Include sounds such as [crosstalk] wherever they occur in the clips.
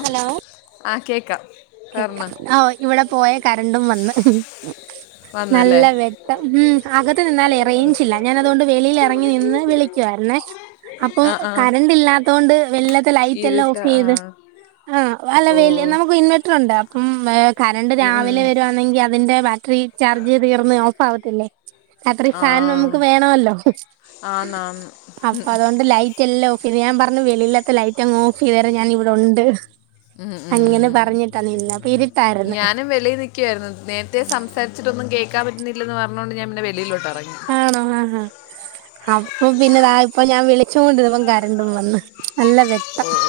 Hello ആഹ് കേക്കാം കേക്കാം കാരണം ആ ഇവടെ പോയ കരണ്ടും വന്ന് വന്നല്ലേ നല്ല വെട്ടം ഉം അകത്ത് നിന്നാലെ റേഞ്ചില്ല ഞാൻ അതുകൊണ്ട് വെളിൽ എറങ്ങി നിന്ന് വിളിക്കുവായിരുന്നേ അപ്പം ആ ആ കറണ്ട് ഇല്ലാത്ത കൊണ്ട് വെളിയിലത്തെ ലൈറ്റെല്ലാം ഇരുട്ട ഓഫ് ആ ചെയ്ത് ആഹ് അല്ല ഓ വല്യ നമുക്ക് ഇൻവെർട്ടറുണ്ട് അപ്പം ഏഹ് കറണ്ട് ഉം, ഉം. രാവിലെ വരുവാന്നെങ്കി അ അതിന്റെ ബാറ്ററി ചാർജ് തീർന്ന് ഓഫാവത്തില്ലേ രാത്രി ആ ഫാൻ നമുക്ക് വേണോല്ലോ ആന്നാന്ന് അപ്പൊ അതുകൊണ്ട് ലൈ റ്റെല്ലാം ഓഫെയ്ത് ഞാൻ പറഞ്ഞു വെളിയിലത്തെ ലൈറ്റ് അങ് ഓഫ് ചെയ്തരെ ഞാൻ ഇവിടെ ഉണ്ട് ഉം, അങ്ങനെ ഉം. പറഞ്ഞ് ഞാനും വെളിയി നി ക്കെയായിരുന്നു നേരത്തെ സംസാരിച്ചിട്ടൊന്നും കേൾക്കാൻ പറ്റുന്നില്ലെന്ന് പറഞ്ഞത് കൊണ്ട് ഞാൻ പിന്നെ വെളിയിലോട്ട ആണോ ആഹ് ഹാ അപ്പൊ പിന്നെ ഇതാ ഇപ്പ ഞാൻ വിളിച്ചോണ്ടിരുന്നപ്പോ കരണ്ടും വന്ന് നല്ലെ ഉം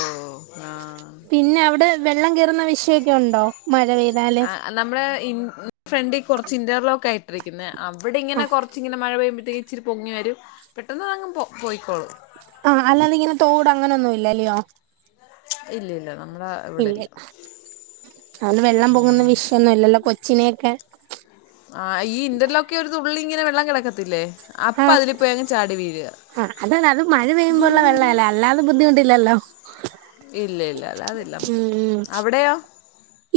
പിന്നെ അവിടെ വെള്ളം കയറുന്ന വിഷയൊക്കെ ഉണ്ടോ മഴ പെയ്താല് ആ, നമ്മുടെ ഇൻ ഫ്രണ്ടി കൊറച്ച് ഇന്റർലോക്ക ഇട്ടിരിക്കുന്നേ അവിടെങ്ങനെ ആഹ് കൊറച്ച് ഇങ്ങനെ മഴ പെയ്യുമ്പഴത്തേനും ഇച്ചിരി പൊങ്ങി വരും പെട്ടന്നങ് പൊ പോയിക്കോളും. ആഹ് അല്ലാതെ ഇങ്ങനെ തോട് അങ്ങനൊന്നും ഇല്ലല്ലയോ ഇല്ല ഇല്ല നമ്മളെ ഇല്ല അവന് വെള്ളം പൊങ്ങുന്ന വിഷയൊന്നും ഇല്ലല്ലോ കൊച്ചിനെയൊക്കെ ആഹ് ഈ ഇന്റർലോക്കി ഒരുതുള്ളിങ്ങനെ വെള്ളം കെടക്കത്തില്ലേ ആഹ് ആഹ് അത് നല്ല മഴ പെയ്യുമ്പോഴുള്ള വെള്ളല്ലേ അല്ലാതെ ബുദ്ധിമുട്ടില്ലല്ലോ ഇല്ല ഇല്ല അല്ലാതില്ല ഉം നമുക്ക് ഉം അവിടെയോ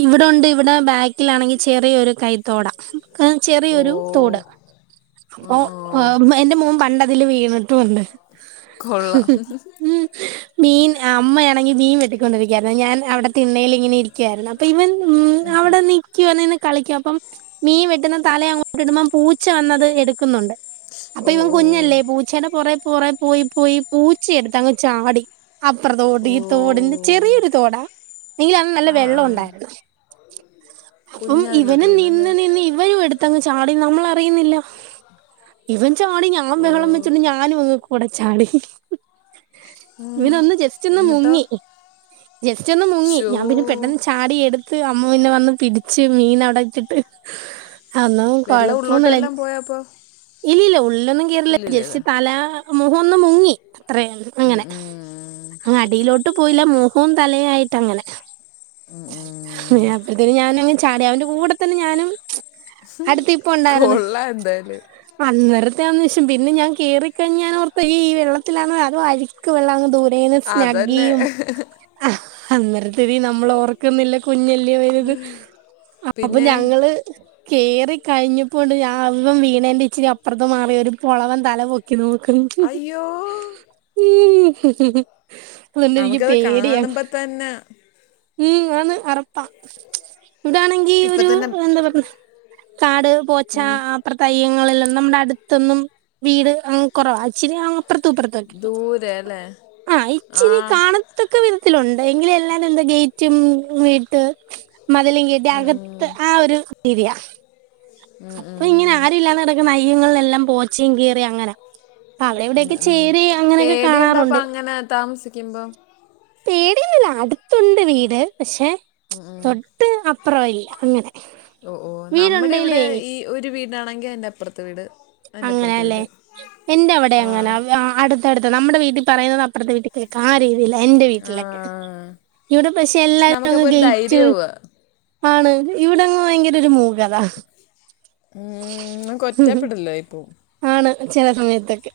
ഇവിടെ ഉണ്ട് ഇവിടെ ബാക്കിലാണെങ്കി ചെറിയൊരു കൈത്തോട ചെറിയൊരു തോട് ഓ ആ, ഓഹ് ഓ ഏഹ് എന്റെ മോൻ പണ്ടതില് വീണിട്ടും ഉണ്ട്. കൊള്ളാം ഉം മീൻ അമ്മയാണെങ്കി മീൻ വെട്ടിക്കൊണ്ടിരിക്കായിരുന്നു ഞാൻ അവിടെ തിണ്ണയിൽ ഇങ്ങനെ ഇരിക്കായിരുന്നു അ പ്പിവൻ ഉം അവിടെ നി ക്കുവാന്ന് കളിക്കും അപ്പം മീൻ വെട്ടുന്ന തല അങ്ങോട്ട് ഇടുമ്പോം പൂച്ച വന്നത് എടുക്കുന്നുണ്ട് അപ്പൊ ഓ ഇവൻ ഓ കുഞ്ഞല്ലേ പൂച്ചേയുടെ പൊറേ പോറ പോയി പോയി പൂച്ചയെടുത്തങ്ങ് ചാടി അപ്ര തോട് ഓ ഈ തോടിന്റെ ചെറിയൊരു തോടാ നിങ്കില് അന്ന് നല്ല ആ വെള്ളം ആ ഉണ്ടായിരുന്നു [inaudible] അപ്പം കുഞ്ഞ് അതിലോട്ട് ഇവനും വീണല്ലേ നിന്ന് നിന്ന് ഇവനും എടുത്തങ്ങ് ചാടി നമ്മൾ അറിയുന്നില്ല ഇവൻ ചാടി ഞങ്ങളും ഓ വഹളം വച്ചിട്ട് ഞ ഞാനുംഅങ്ങ് കൂടെ ചാടി ഉം. ഇങ്ങനൊന്ന് ജസ്റ്റ് ഒന്ന് എന്നിട്ടോ മുങ്ങി ജസ്റ്റ് ഒന്ന് മുങ്ങി, ചോ ഞാൻ പിന്നെ പെട്ടെന്ന് ചാടിയ അടുത്ത് അമ്മ പിന്നെ വന്ന് പിടിച്ച് മീൻ അവിട ഇട്ടിട്ട് അന്നും വെള്ളം ഉള്ളോട്ട് കൊഴപ്പവുംല എല്ലാം പോയപ്പോ ഇല്ലില്ല ഉള്ളൊന്നും കേയറില്ല ഇല്ലില്ലല്ലേ ജസ്റ്റ്‌ തല മുഖൊന്ന് മുങ്ങി അത്രയ ഉം ഉം അങ്ങനെ അടിയിലോട്ട് പോയില്ല മോഹവും തലയായിട്ട് അങ്ങനെ ഉം ഉം അപ്പഴത്തേന് ഞാന് അങ്ങ് ചാടി അവന്റെ കൂടെ തന്നെ ഞാനും അടുത്ത് ഇപ്പൊ ഉണ്ടായിരുന്നു കൊള്ളഎന്തായാലും അന്നേരത്തെ ആന്ന്ശം പിന്നെ ഞാൻ കേറിക്കഴിഞ്ഞാൻ ഓർത് ഈ ഈ വെള്ളത്തിലാണ് അതൊ അഴ്ക്ക് വെള്ളഅങ് ദൂരം ദൂരെന്ന് അതല്ലേ സ്നഗ്ഗിയും അന്നേരത്തെ തി നമ്മള് ഓർ ക്ക്ന്നില്ല കുഞ്ഞല്ലേ വല്തു അപ്പൊ പിന്നെ ഞങ്ങള് കേറി കഴിഞ്ഞപ്പോണ്ട് ഞം വീണേന്റെ ഇച്ചിരിഅപ്പുറത്ത മാറി ഒരു പുളവൻ തലപൊക്കി ക്കി നോക്ന്ന് അയ്യോ അതുകൊണ്ട് എനിക്ക് പേടിയ തന്ന ഉം അന്ന് അറപ്പാം ഇവിടാണെങ്കി ഇപ്പൊ ഒരു തന്നെ എന്താ പറ കാട് പോച്ച ഉം, അപ്രതയ്യങ്ങളിലൊന്നും നമ്മുടെ അടുത്തൊന്നും വീട് അങ് കുറവാ അച്ചരി അ അപ്പറത്തുംഇപ്പറതൊക്ക ദൂരെ അല്ലേ ആ ആ ഇച്ചിരി കാണ ത്തക്കെ വിധത്തിലുണ്ട് എങ്കിലും എല്ലാരും എന്താ ഗേറ്റും വീട്ട് മതിലും കേറ്റ് അകത്ത് ആ ഒരു രീതിയ ഉം, അപ്പൊ ഇങ്ങനെ ഉം, ആരല്ലാന്ന് കിടക്കുന്ന നയ്യങ്ങളെല്ലാം പോച്ചയും കീറിയ അങ്ങനെ അപ്പ അവിടെ ഉം, എവിടെയൊക്കെ ഉം. ചേരി അങ്ങനെയൊക്കെ പേടിയുണ്ടോ അപ്പൊ കാണാറുണ്ട് അങ്ങനെ താമസിക്കുമ്പോ പേടിയൊന്നുല്ല അടുത്തുണ്ട് വീട് പക്ഷെ തൊട്ട് അപ്പുറവഇല്ല അങ്ങനെ ഓ ഓ നമ്മുടെ ഇവിടെ വീടുണ്ടേലുവേ ഈ ഒരു വീടാണെങ്കിൽ അതിറ അപ്പുറത്തെ വീട് അതിന്റെ അങ്ങനെ അപ്പുറത്ത് അല്ലേ വീട് എന്റെ അവിടെ ആ അങ്ങന അടുത്തടുത്ത നമ്മുടെ വീട്ടിൽ പറയുന്നത് അപ്പുറത്തെ വീട്ടിൽ കേൾക്കാ ആ രീതിയില എൻറെ ആ വീട്ടിലൊക്കെ ഇവിടെ പക്ഷെ എല്ലാരും അങ്ങ് നമുക്കപ്പോ ഒരു ഗേറ്റ് ധൈര്യമാവുക ആണ് ഇവിടെങ്ങ് ഭയങ്കര ഒരു മൂകതാ മം ഇങ്ങക്ക്കൊറ്റപ്പെടലാ ഇപ്പൊ ആണ് ചില സമയത്ത്ഒക്കെ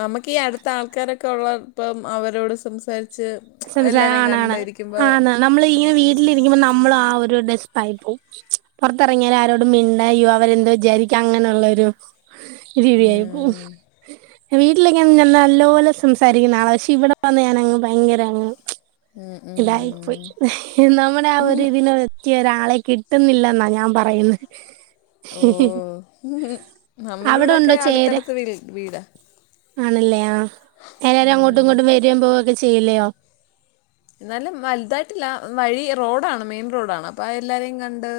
നമുക്ക്ീഈ അടുത്ത ആൾക്കാരൊക്കെ ഉള്ള ഇപ്പം അവരോട് സംസാരിച്ച് സംസാരം എല്ലാരെയും ആണാണ് കണ്ടിരിക്കുമ്പോ ആണ് നമ്മള് ഇങ്ങനെ വീട്ടിലിരിക്കുമ്പോ നമ്മള ആ ഒരു ഡെസ്പയി പോവും പുൊറത്തിറങ്ങിയാല ആരോടും മിണ്ടയ്യോ അവരെന്തോ വിചാരിക്കാ അങ്ങനെയുള്ളരു ഇരിയായിപ്പോ ഉം, വീട്ടിലൊക്ക ഞാൻ നല്ലോലെ സംസാരിക്കുന്ന ആളെ പക്ഷെ ഇവിടെ വന്ന് ഞൻങ്ങ് ഭയങ്കര ഉം ഉം, ഉം. ഇതായിപ്പോയി നമ്മുടെ ആ ഒരു ഇതിന പറ്റിയ ഒരാളെ കിട്ടുന്നില്ലെന്നാ ഞാൻ പറയുന്നത് ഓ നമ്മുടെ അവിടെ ഉണ്ടോ ഇവിടെയൊക്കെ ചേരാ അടുത്തടുത്ത് വീ വീടാ ആണല്ലേ ആ എല്ലാരും അങ്ങോട്ടും ഉം. ഇങ്ങോട്ടും വരു പോവൊക്കെ ചെയ്ലയോ എന്നാലും വലുതായിട്ടില്ല വഴി റോഡാണ് മെയിൻ റോഡാണ് അപ്പോം എല്ലാവരേും കണ്ട്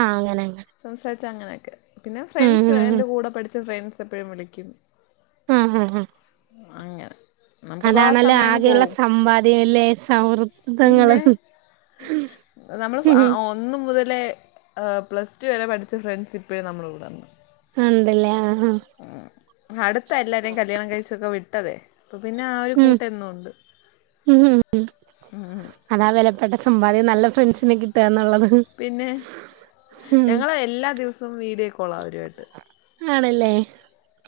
ആഹ് അങ്ങനെ അങ്ങനെ സംസാരിച്ച് അങ്ങനെയൊക്കെ പിന്നെ ഉം ഫ്രണ്ട്സ് ഉം ഉം എൻ്റെ കൂടെ പഠിച്ച ഫ്രണ്ട്സ് എപ്പോഴും വിളിക്കും ആഹ് ആഹ് ആഹ് അങ്ങെനെ അതാണല്ലോ ആകെയുള്ള സമ്പാദ്യം അല്ലെ സൗഹൃദങ്ങള് നമ്മള് ഫ ആ ഓ ഒന്ന് മുതലേ പ്ലസ് ടു വരെ പഠിച്ച ഫ്രണ്ട്സ് ഇപ്പോഴും നമ്മളെ കൂടെ ഉണ്ട് ഉണ്ടല്ലേ ആഹ് ആഹ് ഉം അടുത്താ എല്ലാരേും കല്യാണം കഴിച്ചൊക്കെ വിട്ടതേ അപ്പൊ പിന്നെ ആ ഒരു ഉം കൂട്ട് എന്നും ഉണ്ട് ഉം ഉം അതാ വിലപ്പെട്ട സമ്പാദ്യം നല്ല ഫ്രണ്ട്സിനെ കിട്ടിയത് എന്നുള്ളത് പിന്നെ ഉം ഞങ്ങൾ എല്ലാ ദിവസവും വീഡിയോ കോളാണ് അവരുമായിട്ട് ആണല്ലേ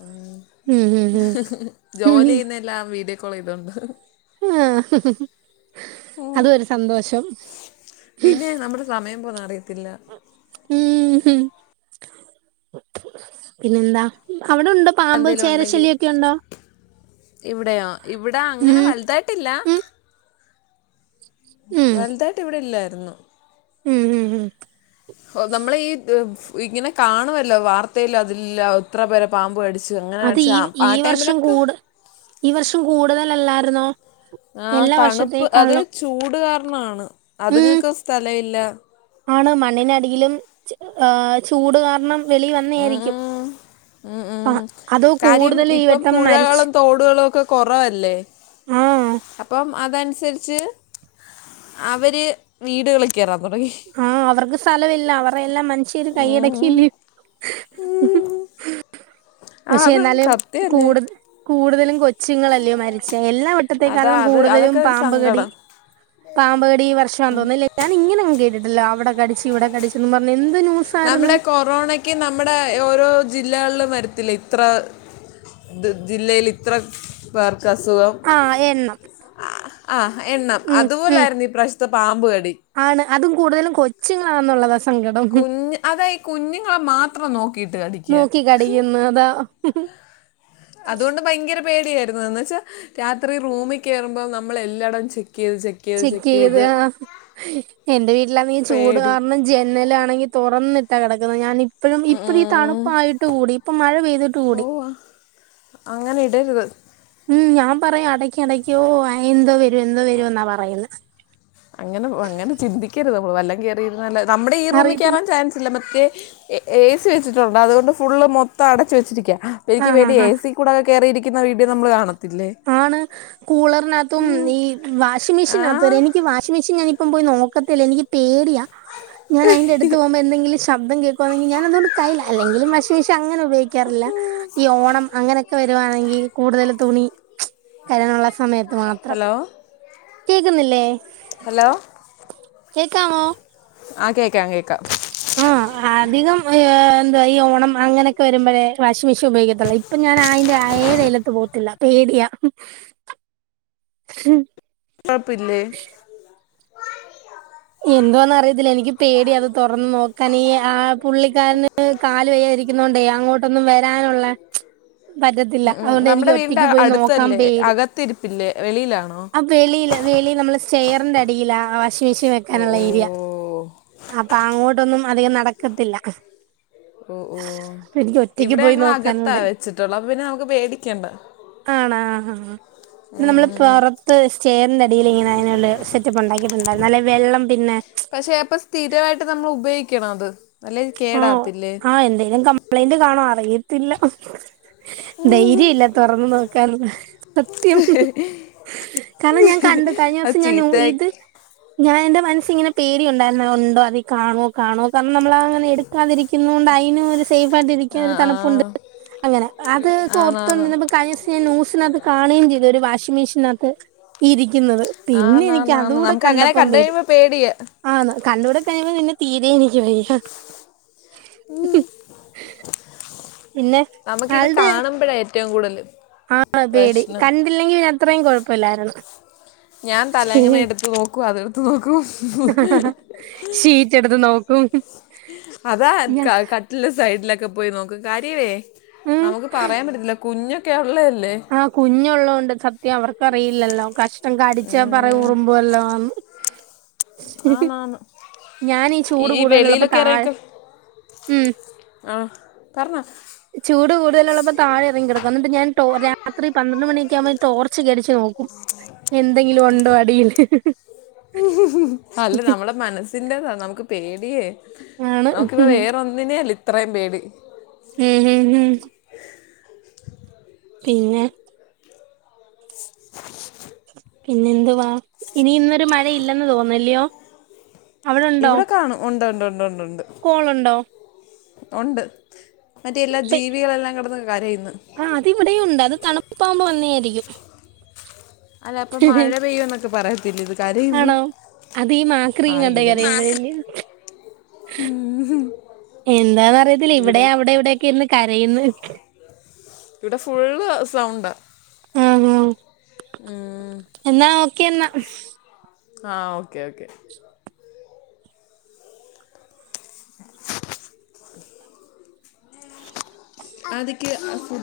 ഉം ഉം ഉം ഉം ഉം ജോലി ചെയ്യുന്ന എല്ലാം വീഡിയോ കോൾ ചെയ്തോണ്ട് ആഹ് അതൊരു സന്തോഷം പിന്നെ നമ്മുടെ സമയം പോനത് അറിയത്തില്ല ഉഉം പിന്നെന്താ അവിടെ ഉണ്ടോ പാമ്പും എന്തെങ്കിലും ഉണ്ടെങ്കിൽ ചേരശല്യൊക്കെ ഉണ്ടോ ഇവിടെയോ ഇവിടെ അങ്ങനെ ഉം വലുതായിട്ടില്ല ഉം ഉം വലുതായിട്ട് ഇവിടെ ഇല്ലായിരുന്നു ഉം ഉം ഉ ഓ നമ്മള ഈ ഇങ്ങനെ കാണുമല്ലോ വാർത്തയിൽ അതില്ല എത്ര പേരെ പാമ്പ് കടിച്ചു അങ്ങനെ ക അത് ടിച്ചു ഈ ആ ആ ഈ വർഷം ടൈമിലൊക്കെ കൂട് ഈ വർഷം കൂടുതലല്ലായിരുന്നോ ആഹ് എല്ലാ തണുപ്പ് അത് വർഷത്തേക്കാളും ചൂട് കാരണമാണ് ഉം അത്ങ്ങൾക്കും സ്ഥലം ഇല്ല ആണ് മണ്ണിനടിയിലും ഏ് ചൂട് കാരണം വെളിയിൽ ഉം വന്നായിരിക്കും ഉം. ഉം ഉം കാര്യം ഇപ്പൊ വട്ടം മരിച്ച് പുഴകളും തോടുകളും ഒക്കെ കുറവല്ലേ മ്മ് മ്മ് അപ്പൊ അതനുസരിച്ച് അവർ വീടുകളി ൽ കയറാൻ തുടങ്ങി ആഹ് അവർക്ക് സ്ഥലമില്ല അവരെയെല്ലാം മനഷ രു ഉം. കയടയില്ലേ ആ പക്ഷെ അത് എന്നാലും സത്യമല്ലേ കൂടുതല് കൂടുതലും കൊച്ചുങ്ങളല്ലയോ മരിചേ എല്ലാ അതാ വട്ടത്തേക്കാളിലും അത് കൂടുതലും അതൊക്കെ ഒരു പാബ് കടി സങ്കടം പാബ് കടി ഈ വർഷമാണെന്ന് തോന്നുന്നു ലെ ഞാൻ ഇങ്ങനെ അങ്ങ് കേട്ടി തല്ലാ അവിടെ കടിച്ച് ഇവിടെ കടിച്ചെന്നും പറഞ്ഞ് എന്ത് [unintelligible] നമ്മുടെ കൊറോണക്ക് നമ്മുടെ ഓരോ ജില്ലകളിലും വരത്തില്ലേ ഇത്ര ത് ജില്ലയിൽ ഇത്ര പേർക്ക് അസുഖം. ആഹ് എണ്ണം. ആഹ് ആഹ് എണ്ണം ഉം ഉം അതുപോലായിരുന്നു ഇപ്രാവശ്യത്തെ പാമ്പ് കടി. ആണ് അതും കൂടുതലും കൊച്ചുങ്ങളാണെന്നുള്ളതാ സങ്കടം. കുഞ്ഞ് അതാ ഈ കുഞ്ഞുങ്ങളെ മാത്രം നോക്കിയിട്ട് കടിക്കുക നോക്കി കടിക്കുന്നതാ. അതുകൊണ്ട് ഭയങ്കര പേടിയായിരുന്നു. എന്ന് വെച്ചാ രാത്രി റൂമി കേറുമ്പം നമ്മൾ എല്ലായിടം ചെക്ക് ചെയ്ത് ചെ ചെക്ക് ചെയ്ത് ആഹ്. എന്റെ വീട്ടിലാന്നെങ്കി ചൂട് പേടി കാരണം ജനലാണെങ്കി തുറന്നിട്ടാ കിടക്കുന്നെ. ഞാന് ഇപ്പഴും ഇപ്പഴും ഈ ഉം. തണുപ്പായിട്ട് കൂടി ഇപ്പം മഴ പെയ്തിട്ട് ഓ കൂടി. അങ്ങനെ ഇടര്ത്. ഉം ഞാൻ പറയും അടയ്ക്ക് അടയ്ക്കോ എന്തോ വരും എന്തോ വരുമെന്നാ പറയ്ന്നെ. അങ്ങനെ അങ്ങനെ ചിന്തിക്കരുത് നമ്മള്. വല്ലം കേറി ഇരുന്നാല് നമ്മുടെ ഈ റൂമിൽ അറിയത്തില്ല കേറാൻ ചാൻസില്ല മറ്റേ എ ഏ സി വെച്ചിട്ടുണ്ട് അതുകൊണ്ട് ഫുള്ള് മൊത്തം അടച്ച് വച്ചിരിക്ക്യാ അപ്പം എനിക്ക് ആഹ് വേണ്ടി ആഹ് എ ആഹ് സി കൂടൊക്ക കേറിയിരിക്കുന്ന വീഡിയോ നമ്മൾ കാണും. ആണ്. കൂളറിനകത്തും ഈ വാഷിംഗ് ആ മെഷീനകത്ത് വരെ എനിക്ക് വാഷിംഗ് മെഷീൻ ഞാനിപ്പം പോയി നോ ക്കത്തില്ല എനിക്ക് പേടിയാ. ഞാൻ അയ്ന്റെടുത്ത് പോവുമ്പോ എന്തെങ്കിലും ശബ്ദം കേക്കുവാണെങ്കി ഞാനതോണ്ട് കയ്യ്ലാ അല്ലെങ്കിലും വാഷിംഗ് മിഷീൻ അങ്ങനെ ഉപയോഗിക്കാറില്ല. ഈ ഓണം അങ്ങനെയൊക്കെ വരുവാണെങ്കി കൂടുതൽ തുണി കഴ്കാനുള്ള സമയത്ത് മാ ഹലോ. കേക്കുന്നില്ലേ? ഹലോ കേക്കാമോ? ആഹ് കേക്കാം കേക്കാ. ആഹ് അധികം ഏഹ് എന്താ ഈ ഓണം അങ്ങനെയൊക്കെ വരുമ്പഴേ. Washing machine ഉപയോഗിക്കത്തൊള്ളു. ഇപ്പം ഞാൻ അയ്ൻ്റെ എഴെയലത്ത് പോവത്തില്ല. പേടിയാ. പ്പപ്പില്ലേ എന്തുവാന്ന് അറിയത്തില്ല എനിക്ക് പേടി അത് തുറന്ന് നോക്കാന് ആഹ് പുള്ളിക്കാരന് കാല് വയ്യായിരി ക്ക്യ്ന്നോണ്ടേ അങ്ങോട്ടൊന്നും വരാനുള്ള പറ്റത്തില്ല. ഉം, ഉം. അതുകൊണ്ട് എനിക്ക് നമ്മുടെ വീടിൻ്റെ ഒറ്റക്ക് പോയി നോക്കാൻ അടുത്തല്ലേ പേടി. അകത്തിരിപ്പില്ലേ വെളിയിലാണോ? ആഹ് വെളിയില് വെളി നമ്മള് സ്റ്റെയറിന്റെ അടിയിലാ ആഹ് വാഷിംഗ് മെഷീൻ വെ ഓ ക്കാനുള്ള ഓ ഏരിയ. അപ്പ അങ്ങോട്ടൊന്നും അധികം നടക്കത്തില്ല. ഓഹ് ഓഹ്. അപ്പൊ എനിക്ക് ഒറ്റക്ക് ഇവിടെ പോയി ഞങ്ങള് അകത്താ നോക്കാനുള്ളത് വെച്ചിട്ടുള്ളെ അപ്പ പിന്നെ നമുക്ക് പേടിക്കണ്ട. ആണാ ആഹ് ഹ ഹാ. പിന്നെ നമ്മള് ഉം. പൊറത്ത് സ്റ്റെയറിന്റെ അടീല്ങ്ങനെ അയ്നുള്ളെ സെറ്റപ്പ് ഉണ്ടാക്കീട്ടുണ്ട്. എന്നാലേ വെള്ളം പിന്നെ, പക്ഷെ അപ്പം സ്ഥിരവായിട്ട് നമ്മൾ ഉപയോഗിക്കണം അത് അല്ലേ ആഹ് കേടാവത്തില്ലേ. ആഹ് എന്തേലും കംപ്ലൈന്റ് കാണോ അറിയത്തില്ല. ധൈര്യം ഇല്ല തുറന്ന് നോക്കാനൊന്ന് സത്യം. കാരണം ഞാൻ കണ്ട് അത് കഴിഞ്ഞോസം ഞാൻ നൂ ഇത്. ചീത്തയാക്കി ഞാൻ എന്റെ മനസ്സി ഇങ്ങനെ പേടി ഉണ്ടായിരുന്നു ഉണ്ടോ അതീ കാണുവോ കാണുവോ കാരണം നമ്മളങ്ങനെ എടു ക്കാതിരിക്കുന്നോണ്ട് അയ്നും ഒര് സേഫായിട്ട് ഇരിക്ക്യാൻ ആ ഒരു ആ തണുപ്പുണ്ട് അങ്ങനെ. അത് ആന്നാന്ന് ഒന്നോർത്തോണ്ടിര്ന്നപ്പം കയിഞ്ഞോസം ന്യൂസിനകത്ത് കാണുകയും ചെയ്തു ഒരു വാഷിംഗ് മെഷിനകത്ത് ഇരിക്കുന്നത്. പിന്നെ എനിക്ക് ആന്നാന്നാന്ന് അതൂടെ നമുക്ക് അങ്ങനെ കണ്ടപ്പം കണ്ടു പേടി. കഴിയുമ്പോ പേടിയാ ആഹ് കണ്ടൂടെ കഴിഞ്ഞപ്പം പിന്നെ തീരെ എനിക്ക് വയ്യ. ഉ പിന്നെ നമുക്കിത് കാണുമ്പോഴാ ഏറ്റവും കൂടുതല്. ആഹ് പേടി കണ്ടില്ലെങ്കി അത്രയും കുഴപ്പമില്ലാരുന്നു. ഞാൻ തലങ്ങന എടുത്ത് നോക്കൂ അതെടുത്ത നോക്കൂ. ഷീറ്റ് എടുത്ത് നോക്കും. അതാ ഞാ ക ക്കാ. ട്ടിലെ സൈഡിലൊക്കെ പോയി നോക്ക് കാര്യമേ ഉം നമുക്ക് പറയാൻ പറ്റത്തില്ല കുഞ്ഞൊക്കെ ഉള്ളതല്ലേ. ആഹ് കുഞ്ഞള്ളതോണ്ട് സത്യം അവർക്കറിയില്ലല്ലോ കഷ്ടം കടിച്ചാ പറ ഉം. റുമ്പുവല്ലോ. ആന്നാന്ന് ഞാനി ഈ ചൂട് ഈ കൂടുതലുള്ളപ്പോ വെളിയിലൊക്കെ താഴെ ഇറങ്ങിക്കോ ഉം. ആഹ് പറഞ്ഞോ ചൂട് കൂടുതലുള്ളപ്പോ താഴെറങ്ങിക്ക കിടക്കും എന്നിട്ട് ഞാൻ രാത്രി പന്ത്രണ്ട് മണിയൊക്കെ ആകുമ്പോ ടോർച്ച് അടിച്ച് നോക്കും. എന്തെങ്കിലും ഉണ്ടോ അടിൽ. അല്ല നമ്മളെ നമുക്ക് പേടിയേ ആണ് നമുക്കിപ്പ ഉം വേറൊന്നിനെയല്ല ഇത്രയും പേടി. ഉം ഉം ഉം പിന്നെ. പിന്നെ എന്തുവാ ഇനി ഇന്നൊരു മഴ ഇല്ലെന്ന് തോന്നലയോ. ഇവിടെ കാണും ഉണ്ട് ഉണ്ട് ഉണ്ട് ഉണ്ട്ണ്ട് കോളുണ്ടോ ഉണ്ട് മറ്റേ എല്ലാ ജീവികളെല്ലാം കിടന്ന് കരയുന്നു ആഹ് അത് ഇവിടെ ഉണ്ട് അത് തണുപ്പാകുമ്പോ വന്നേ ആയിരിക്കും അല്ല അപ്പൊ മഴ പെയ്യൂ എന്നൊക്കെ പറയത്തില്ല ഇത് കരയുന്നു ആണോ അതെ ആ മാക്രയും കണ്ട ഇങ്ങനെ കറിയുമ്പോഴല്ല എന്താന്ന്റിയത്തില്ല ഇവിടെ അവിടെ ഇവിടെൊക്കെ ഇന്ന് കരയന്ന് ഇവിടെ ഫുള് സൗണ്ട് ആ ന്നോ ഉം എന്നാ ഒക്കെ എന്നാ അഹ് ഓക്കേ ഓക്കേ [unintelligible]